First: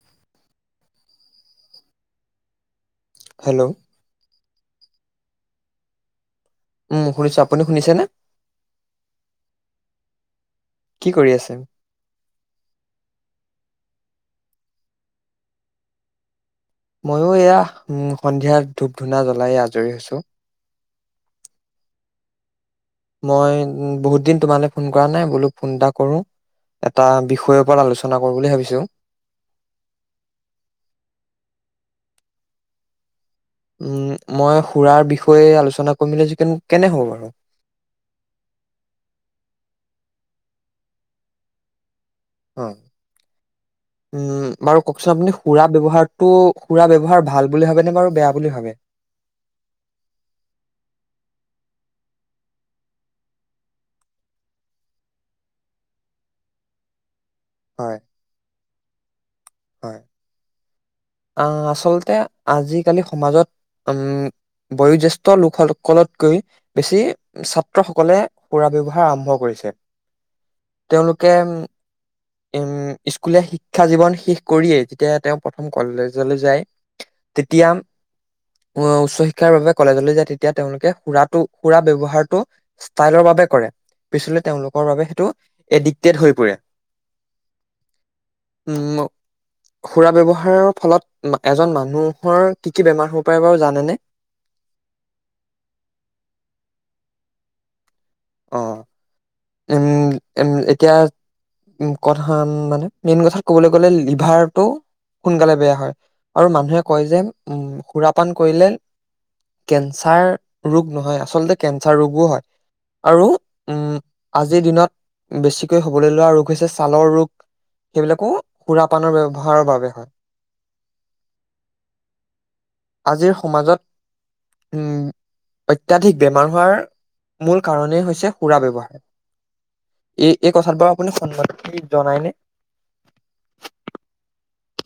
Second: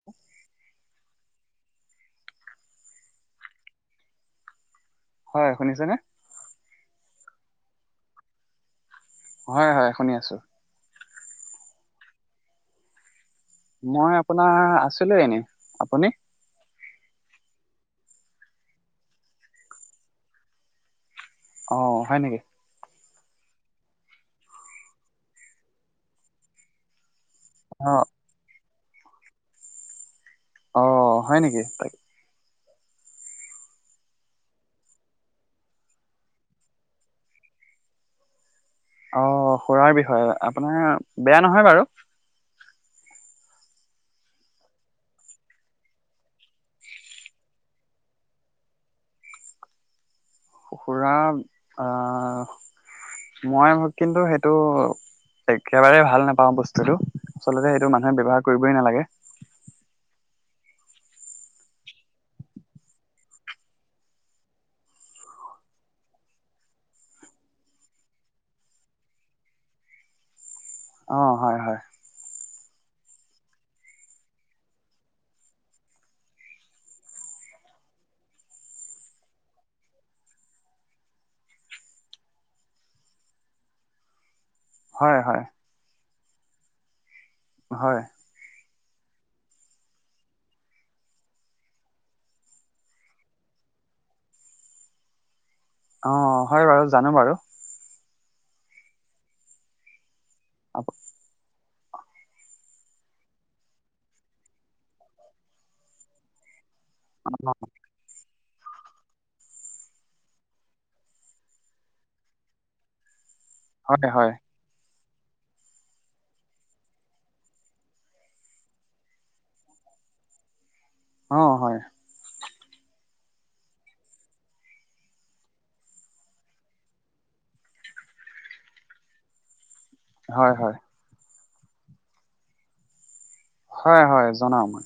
[inaudible] Hello? হয় শুনিছেনে? উম শুনিছো, আপুনি শুনিছেনে? হয়, হয়, শুনি আছো। কি কৰি আছে? মই আপোনাৰ আছিলো এনে, আপুনি? ময়ো এয়া উম সন্ধিয়া ধূপ-ধূনা জ্বলাই আজৰি হৈছো। অ, হয় নেকি? মই উম বহুত দিন তোমালৈ ফোন কৰা নাই বোলো ফোন এটা কৰো। এটা বিষয়ৰ অ ওপৰত আলোচনা কৰোঁ বুলি ভাবিছো। অ, হয় নেকি তা উম, মই সুৰাৰ বিষয়ে আলোচনা কৰিম বুলি ভাবিচো কেনে কেনে হ'ব বাৰু? অ সুৰাৰ বিষয়ে, আপোনাৰ বেয়া নহয় বাৰু। হ উম, বাৰু কওকচোন আপুনি সুৰা ব্যৱহাৰটো সুৰা ব্যৱহাৰ ভাল বুলি ভাবেনে নে বাৰু বেয়া বুলি ভাবে? সুৰা আ মই কিন্তু সেইটো একেবাৰে ভাল নাপাওঁ বস্তুটো। আচলতে সেইটো হয় মানুহে ব্যৱহাৰ কৰিবই নালাগে। হয়, আ আচলতে আজিকালি সমাজত উম বয়োজ্যেষ্ঠ লোকসকলতকৈ বেছি, ছাত্ৰসকলে সুৰা ব্যৱহাৰ আৰম্ভ কৰিছে। অ তেওঁলোকে উম, হয় হয় উম, স্কুলীয়ী শিক্ষা জীৱন শেষ কৰিয়ে, তেতিয়া তেওঁ প্ৰথম কলেজলৈ যায়, তেতিয়া উচ্চ শিক্ষাৰ বাবে কলেজলৈ যায়, তেতিয়া তেওঁলোকে সুৰাটো, সুৰা ব্যৱহাৰটো ষ্টাইলৰ বাবে কৰে, পিছলৈ তেওঁলোকৰ বাবে হয় সেইটো হয় এডিক্টেড হৈ পৰে। হয়। উম। সুৰা ব্যৱহাৰৰ ফলত, এজন মানুহৰ কি, কি বেমাৰ হ'ব পাৰে বাৰু জানেনে? অ', হয়, বাৰু জানো, বাৰু। অ', উম, উম, আপ- এতিয়া উম, কথা মানে, মেইন কথাত ক'বলৈ গ'লে লিভাৰটো সোনকালে বেয়া হয়। আৰু মানুহে কয় যে, অ, উম সুৰাপান কৰিলে কেঞ্চাৰ ৰোগ নহয়, আচলতে কেঞ্চাৰ ৰোগো হয়। আৰু, উম, হয় হয় আজিৰ দিনত বেছিকৈ হ'বলৈ লোৱা ৰোগ হৈছে ছালৰ ৰোগ। সেইবিলাকো সুৰা পানৰ ব্যৱহাৰৰ বাবে হয়। অ', হয়। আজিৰ সমাজত উম, অত্যাধিক বেমাৰ হোৱাৰ মূল কাৰণেই হৈছে সুৰা ব্যৱহাৰ, এই হয় এই হয় কথাত বাৰু আপুনি সন্মতি জনায় নে? হয়, হয়, জনাও মই।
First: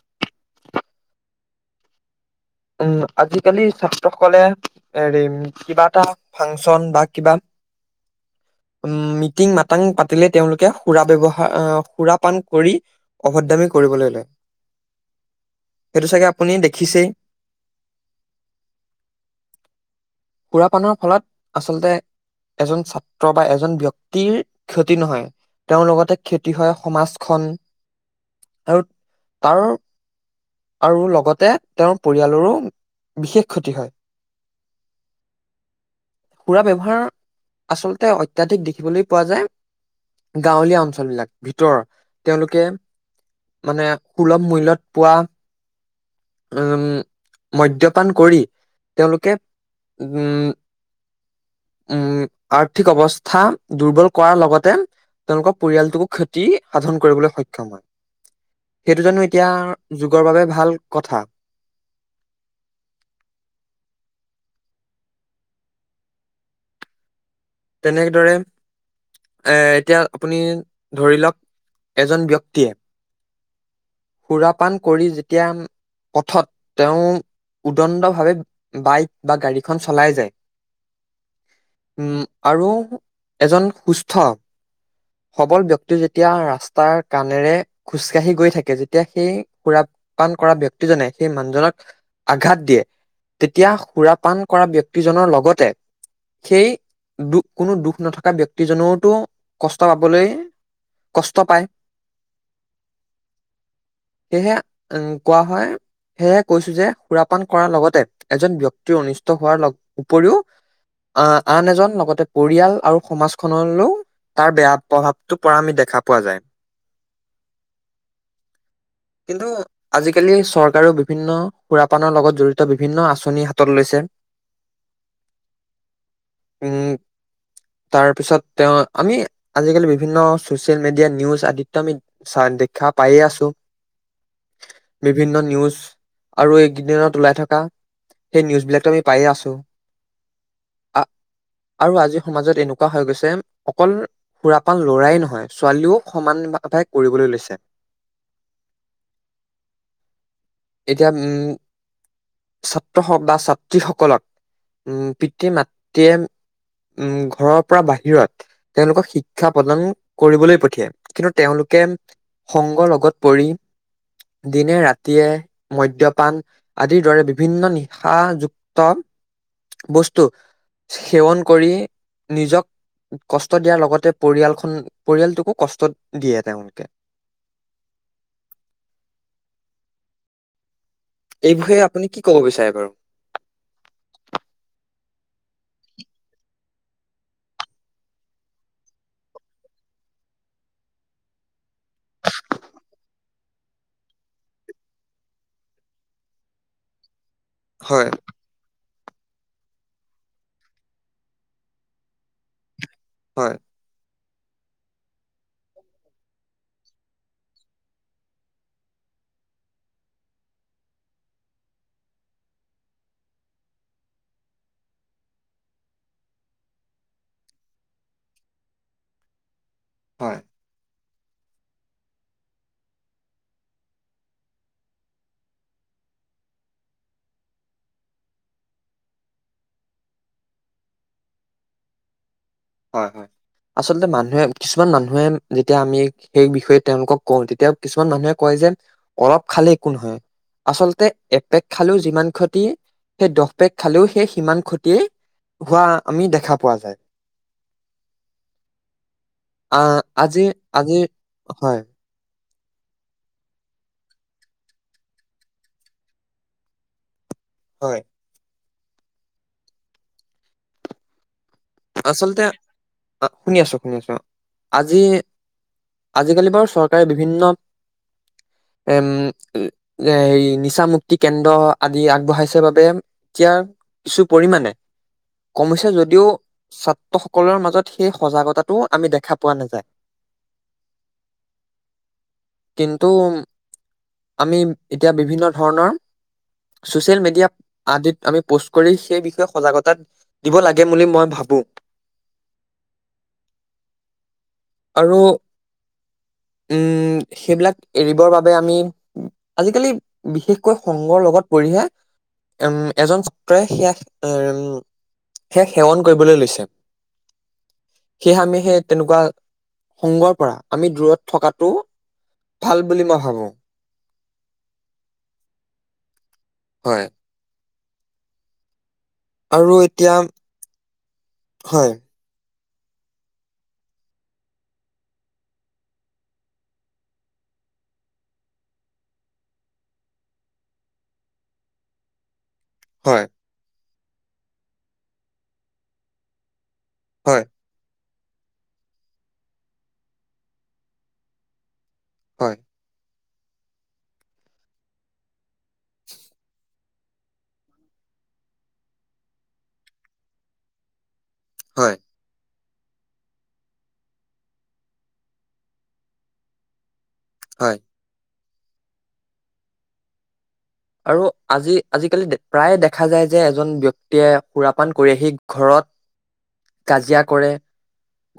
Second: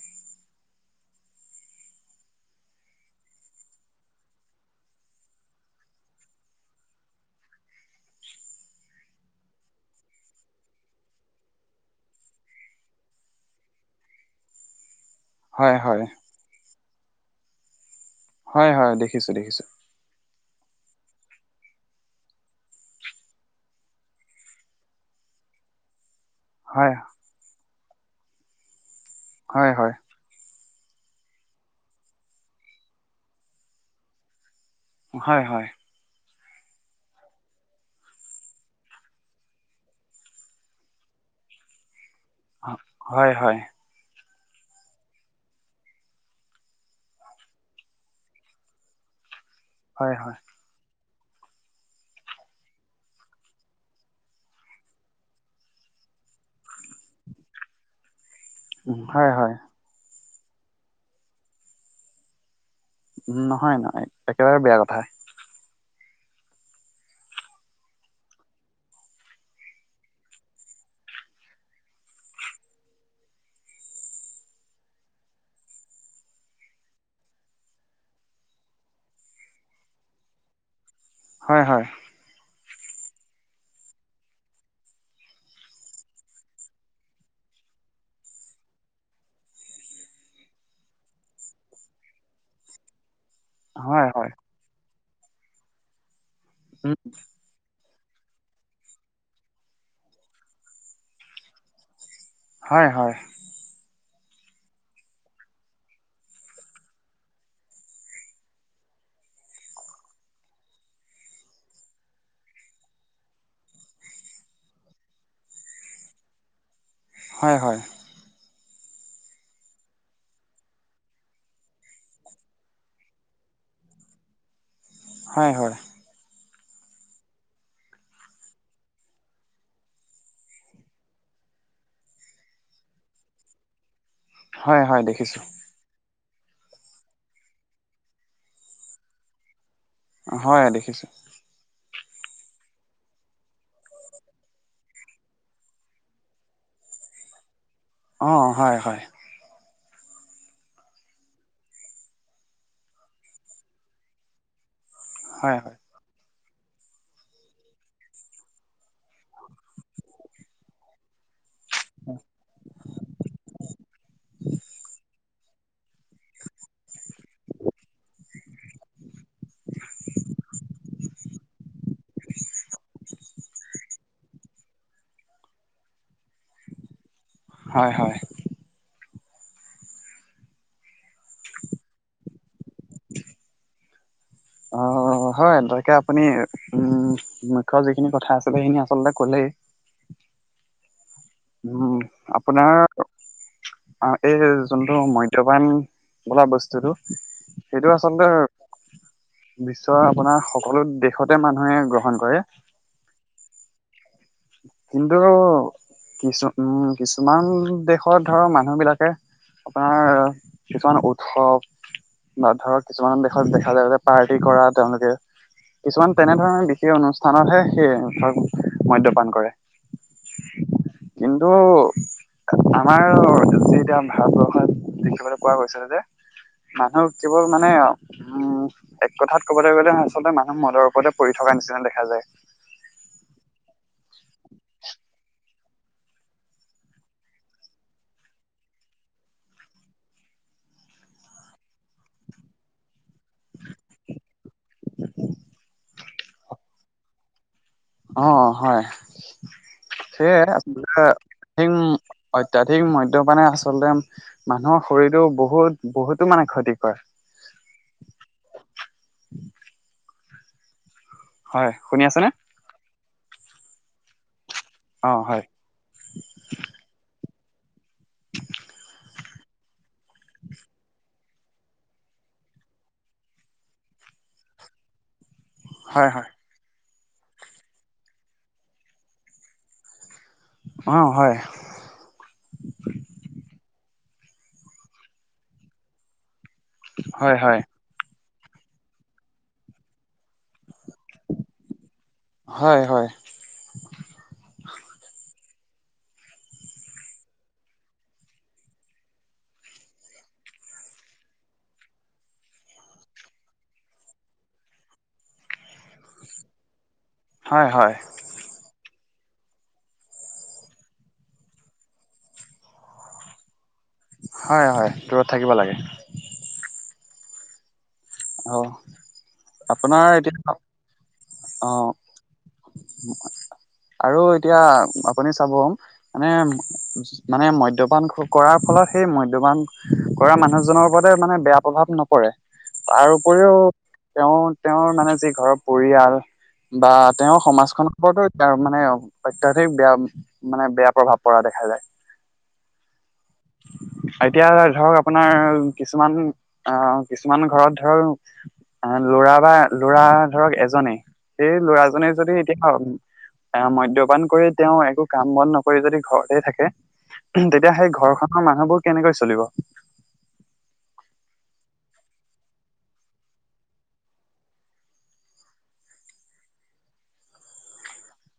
উম, আজিকালি ছাত্ৰ সকলে হেৰি, কিবা এটা ফাংচন বা কিবা মিটিং-মাতাং পাতিলে, তেওঁলোকে সুৰা ব্যৱহাৰ, সুৰাপান কৰি অভদ্ৰামী কৰিবলৈ লয়, হয় হয় সেইটো চাগে আপুনি দেখিছেই। হয়, হয়, দেখিছো, দেখিছো। সুৰাপানৰ ফলত আচলতে এজন ছাত্ৰ বা এজন ব্যক্তিৰ ক্ষতি নহয়, তেওঁৰ লগতে ক্ষতি হয় সমাজখন, আৰু তাৰ হয় হয় আৰু লগতে, তেওঁৰ পৰিয়ালৰো বিশেষ ক্ষতি হয়। হয়, হয়। সুৰা ব্যৱহাৰ, আচলতে অত্যাধিক দেখিবলৈ পোৱা যায় গাঁৱলীয়া অঞ্চল বিলাক, ভিতৰৰ। তেওঁলোকে হয় হয় মানে, সুলভ মূল্যত পোৱা, উম। মদ্যপান কৰি, তেওঁলোকে হয় হয় উম। উম, আৰ্থিক অৱস্থা দুৰ্বল কৰাৰ লগতে তেওঁলোকৰ পৰিয়ালটোকো ক্ষতি সাধন কৰিবলৈ সক্ষম হয়। উম সেইটো জানো, হয় এতিয়া হয় যুগৰ বাবে ভাল কথা। উম, নহয়, নহয় একেবাৰে বেয়া কথা। তেনেদৰে এ এতিয়া আপুনি ধৰি লওক, এজন ব্যক্তিয়ে সুৰাপান কৰি যেতিয়া পথত, তেওঁ উদণ্ড ভাৱে বাইক বা গাড়ীখন চলাই যায়। [inaudible] হয়, হয়। উম, আৰু এজন সুস্থ সবল ব্যক্তি যেতিয়া, ৰাস্তাৰ কাণেৰে খোজকাাঢ়ি গৈ থাকে যেতিয়া সেই সুৰাপান কৰা ব্যক্তিজনে সেই মানুহজনক আঘাত দিয়ে তেতিয়া হয় হয় সুৰাপান কৰা ব্যক্তিজনৰ লগতে সেই উম দুক কোনো দুখ নথকা ব্যক্তিজনেওতো কষ্ট পাবলৈ কষ্ট পায় হয় হয় সেয়েহে উ কোৱা হয় সেয়ে কৈছো যে সুৰাপান কৰাৰ লগতে এজন ব্যয়ক্তিৰ অনিষ্ট হোৱাৰ লগ উপৰিও অ আন এজন ন লগতে পৰিয়াল আৰু সমাজখনলৈও তাৰ বেয়া প্ৰভাৱতো পৰা আমি দেখা পোৱা যায় [inaudible] হয় হয় কিন্তু আজিকালি চৰকাৰেও বিভিন্ন সুৰাপানৰ লগত জড়িত বিভিন্ন আঁচনি হাতত লৈছে [inaudible] হয় হয় উ তাৰ পিছত তেওঁ আমি আজিকালি বিভিন্ন চচিয়েল মিডিয়া নিউজ আদিত আমি চ দেখা পায়ে আছো হয় হয় বিভিন্ন দেখিছো নিউজ আৰু এইকেইদিনত ওলাই থকা সেই নিউজ বিলাকতো আমি পায়ে আছো অ হয় আ দেখিছো আৰু আজিৰ সমাজত এনেকোৱা হৈ গৈছে অকল সুৰাপান লৰাই নহয় ছোৱালীও সমানভাৱে কৰিবলৈ লৈছে অ হয় হয় [inaudible] এতিয়া উম ছাত্ৰ হক বা ছাত্ৰীসকলক উম পিতৃ হয় হয় মাতৃয়ে উম ঘৰৰ পৰা বাহিৰত তেওঁলোকক শিক্ষা প্ৰদান কৰিবলৈ পঠিয়ায় কিন্তু তেওঁলোকে সংগৰ লগত পৰি দিনে ৰাতিয়ে মদ্যপান আদিৰ দৰে বিভিন্ন নিচাযুক্ত বস্তু সেৱন কৰি নিজক কষ্ট দিয়াৰ লগতে পৰিয়ালখন পৰিয়ালটোকো কষ্ট দিয়ে তেওঁলোকে হয় হয় এই বিষয়ে আপুনি কি ক'ব বিচাৰে বাৰু [unintelligible] অ', হয় তাকে আপুনি উম, মুখ্য যিখিনি কথা আছিলে সেইখিনি আচলতে ক'লেই। উম, আপোনাৰ অ এই যোনটো মদ্যপাণ বোলা বস্তুটো সেইটো হয় আচলতে বিশ্বৰ আপোনাৰ সকলো দেশতে মানুহে গ্ৰহণ কৰে। হয়। কিন্তু কিছু উম কিছুমান দেশত ধৰ মানুহ বিলাকে আপোনাৰ কিছুমান উৎসৱ বা ধৰক কিছুমান দেশত দেখা যায় যে পাৰ্টি কৰা তেওঁলোকে কিছুমান তেনেধৰণৰ বিশেষ অনুষ্ঠানতহে সেই ধৰ মদ্যপান কৰে। হয়। কিন্তু আমাৰ যি এতিয়া ভাৰতবৰ্ষত দেখিবলৈ পোৱা গৈছে। মানুহ কেবল মানে উম', এক কথাত ক'বলৈ গ'লে আচলতে মানুহ মদৰ ওপৰতে পৰি থকা নিচিনা দেখা যায়। হয়-, হয়, আচলতে মানুহে কিছুমান মানুহে যেতিয়া আমি সেই বিষয়ে তেওঁলোকক কওঁ তেতিয়া কিছুমান মানুহে কয় যে- অলপ খালে একো নহয়। আচলতে একপেক খালেও যিমান ক্ষতি সেই দহ পেক খালেও সেই সিমান ক্ষতিয়ে হয়। হোৱা আমি দেখা পোৱা যায়। অ', হয়, আহ আজি আজি সেয়াই হয় [unintelligible] অত্যাধিক মদ্যপানে আচলতে মানুহৰ শৰীৰটো বহুত- বহুতো মানে ক্ষতি কৰে। হয়। হয়। শুনি আছেনে? আচলতে অ', শুনি- আছো শুনি আছো আজি অ হয় আজিকালি বাৰু চৰকাৰে বিভিন্ন উম, এ নিচা মুক্তি কেন্দ্ৰ আদি আগবঢ়াইছে বাবে এতিয়া কিছু পৰিাণে কমিছে হয় যদিও হয় ছাত্ৰ সকলৰ মাজত সেই সজাগতাটো আমি দেখা পোৱা নাযায়। অ', হয়। কিন্তু আমি এতিয়া বিভিন্ন ধৰণৰ ছচিয়েল হয় মিডিয়া হয়। আদিত আমি পোষ্ট কৰি সেই বিষয়ে সজাগতা দিব লাগে বুলি মই ভাবো। হয়, হয়। আৰু উম, সেইবিলাক এৰিবৰ বাবে আমি। আজিকালি বিশেষকৈ সংগৰ লগত পৰিহে। উম, এজন ছাত্ৰই সেয়া- সেয়া সেৱন কৰিবলৈ লৈছে। [inaudible] হয়, - হয়। সেয়েহে আমি সেই তেনেকুৱা সংগৰ পৰা আমি দূৰত থকাটো ভাল বুলি মই ভাবো। হয়, হয়, দূৰত থাকিব লাগে। হয়। অ', আপোনাৰ এতিয়া অ' হয় আৰু এতিয়া আপুনি চাব মানে মানে মদ্যপান কৰাৰ ফলত সেই মদ্যপান কৰা মানুহজনৰ ওপৰতে মানে বেয়া প্ৰভাৱ নপৰে। তাৰ হয় উপৰিও তেওঁ তেওঁৰ মানে যি ঘৰৰ পৰিয়াল বা তেওঁৰ হয়, সমাজখন। [unintelligible] অত্যাধিক বেয়া মানে বেয়া প্ৰভাৱ পৰা দেখা যায়। হয়। এতিয়া ধৰক আপোনাৰ কিছুমান অ', কিছুমান। ঘৰত ধৰক ল'ৰা বা লৰা ধৰক এজনে সেই হয়, ল'ৰাজনে যদি মদ্যপান কৰি তেওঁ একো কাম বন নকৰি যদি ঘৰতে থাকে। তেতিয়া হয় সেই ঘৰখনৰ মানুহবোৰ কেনেকৈ চলিব আৰু আজি আজিকালি প্ৰায়ে দেখা যায় যে- এজন ব্যক্তিয়ে সুৰাপান কৰি আহি ঘৰত। কাজিয়া কৰে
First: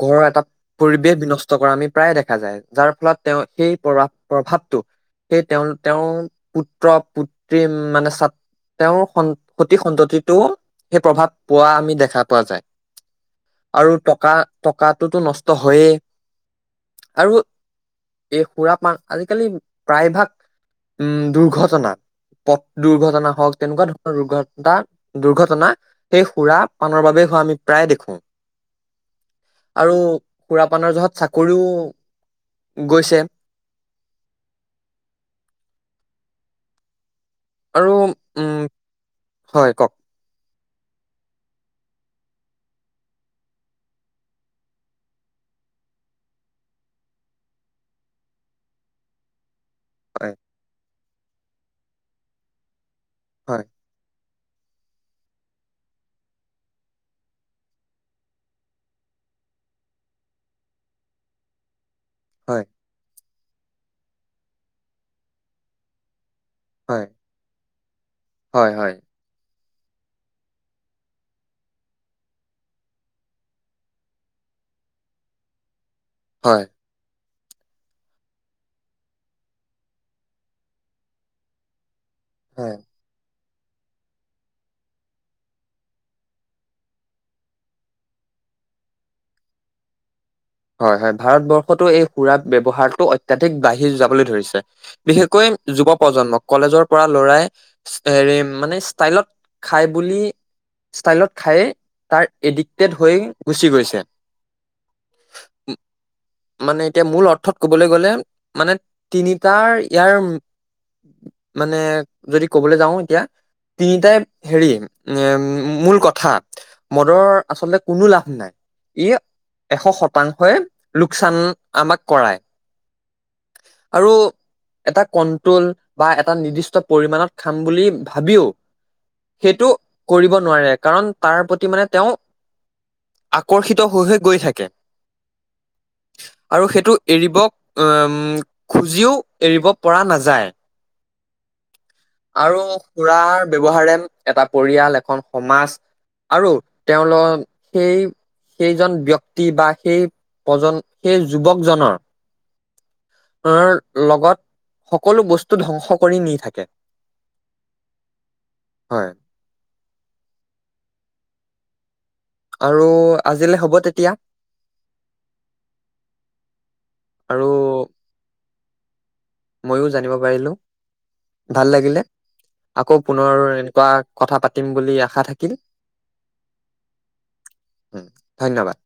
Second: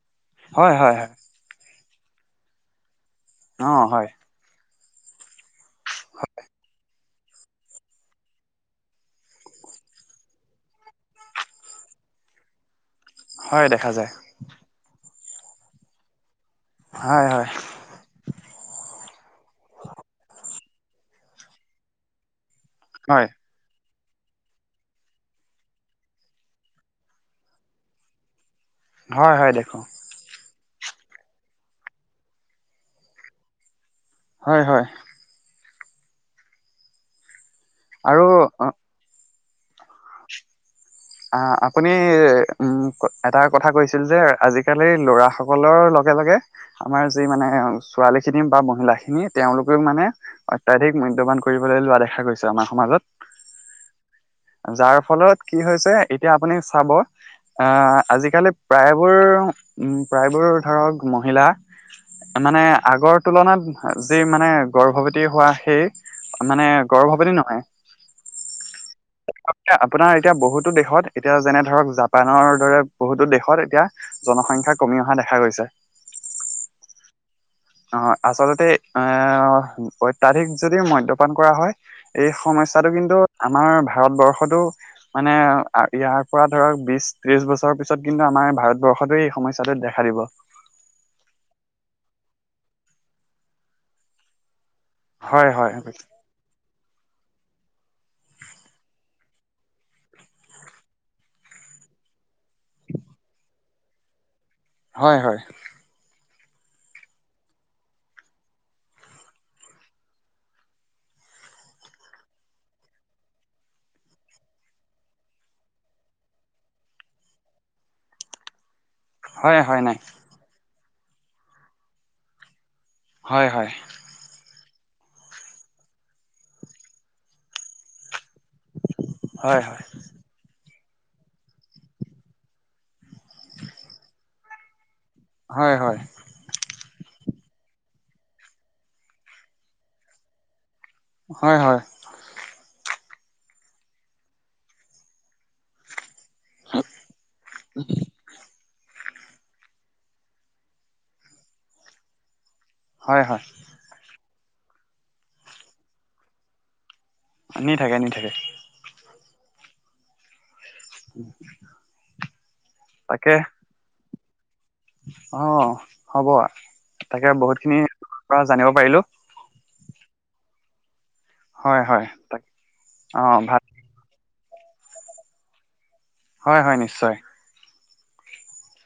ঘৰৰ এটা হয় হয় হয় পৰিৱেশ বিনষ্ট কৰা আমি প্ৰায়ে দেখা যায় যাৰ ফলত তেওঁ সেই অ হয় প্ৰভাৱ প্ৰভাৱটো সেই তেওঁ তেওঁৰ পুত্ৰ-পুত্ৰী মানে চা তেওঁৰ স সতি সন্ততিটো সেই প্ৰভাৱ পোৱা আমি দেখা পোৱা যায়। হয় দেখা আৰু যায় টকা টকাটোতো নষ্ট হয়য়ে। হয় আৰু হয় এই সুৰা পান আজিকালি প্ৰায়ভাগ উম দুৰ্ঘটনাত পথ হয় দুৰ্ঘটনা হওঁক তেনেকুৱা ধৰ দুৰ্ঘটনা দুৰ্ঘটনা সেই সুৰা পানৰ বাবে হোৱা আমি প্ৰায় দেখো। হয় হয় দেখো আৰু সুৰাপানৰ জহত চাকৰিও গৈছে। হয় হয় আৰু অ হয় কওঁক অ আপুনি উম এটা কথা কৈছিল যে আজিকালি ল'ৰা সকলৰ লগে লগে আমাৰ যি মানে ছোৱালী খিনি বা মহিলা খিনিত তেওঁলোকেও মানে হয়, অত্যাধিক মূল্যবান কৰিবলৈ লোৱা দেখা গৈছে আমাৰ সমাজত হয় যাৰ ফলত কি হৈছে এতিয়া আপুনি চাব অ আজিকালি প্ৰায়বোৰ প্ৰায়বোৰ ধৰক মহিলা মানে হয়, আগৰ তুলনাত যি মানে গৰ্ভৱতী হোৱা সেই মানে হয়, গৰ্ভৱতী নহয় হয় হয় আপোনাৰ এতিয়া বহুত টো দেশত এতিয়া যেনে ধৰক জাপানৰ দৰে বহুতো দেশৰ এতিয়া জনসংখ্যা কমি অহা দেখা গৈছে। হয় অ আচলতে এ অত্যাধিক যদি মদ্যপান কৰা হয় এই হয়। সমস্যাটো কিন্তু আমাৰ ভাৰতবৰ্ষতো মানে ইয়াৰ পৰা ধৰক বিশ, ত্ৰিশ বছৰৰ পিছত কিন্তু আমাৰ ভাৰতবৰ্ষটো এই সমস্যাটো দেখা দিব হয় হয় ভাৰতবৰ্ষতো এই সুৰা ব্যৱহাৰটো অত্যাধিক বাঢ়ি যাবলৈ ধৰিছে হয় বিশেষকৈ হয় যুৱ প্ৰজন্মক। কলেজৰ পৰা ল'ৰাই হেৰী মানে ষ্টাইলত খাই বুলি ষ্টাইলত খায়ে তাৰ এডিক্টেড হৈ গুচি গৈছে হয় হয় [unintelligible] মানে এতিয়া মূল অৰ্থত কবলৈ গ'লে মানে তিনিটাৰ ইয়াৰ মানে যদি ক'বলৈ যাও এতিয়া তিনিটাই হেৰি মূল কথা। মদৰ আচলতে কোনো লাভ নাই ইয়ে হয় হয় এশ নাই শতাংশই লোকচান আমাক কৰায় হয় হয় আৰু এটা কণ্ট্ৰল বা এটা নিৰ্দিষ্ট পৰিমাণত খাম বুলি ভাবিও হয় সেইটো হয় কৰিব নোৱাৰে কাৰণ তাৰ প্ৰতি মানে তেওঁ আকৰ্ষিত হৈ হৈ গৈ থাক কে হয় হয়। আৰু সেইটো এৰিব উ, খুজিও এৰিব পৰা নাযায়। হয় হয়। আৰু খুৰাৰ ব্যৱহাৰে এটা পৰিয়াল, এখন সমাজ আৰু তেওঁলোক সেই, সেইজন ব্যক তি বা সেই প্ৰজন সেই যুৱকজনৰ হয় হয় [unintelligible] লগত সকলো বস্তু ধ্বংস কৰি নি থাকে। নি থাকে, নি থাকে। হয়। [inaudible] আৰু তাকে আজিলে হ'ব তেতিয়া। অ' হ'ব তাকে আৰু বহুতখিনি পৰা জানিব পাৰিলোঁ। ময়ও জানিব পাৰিলোঁ, ভাল হয় লাগিলে হয় তাক আকৌ অ পুনৰ ভাল এনেকুৱা কথা পাতিম বুলি আশা থাকিল। হয় হয়, নিশ্চয়। ধন্যবাদ।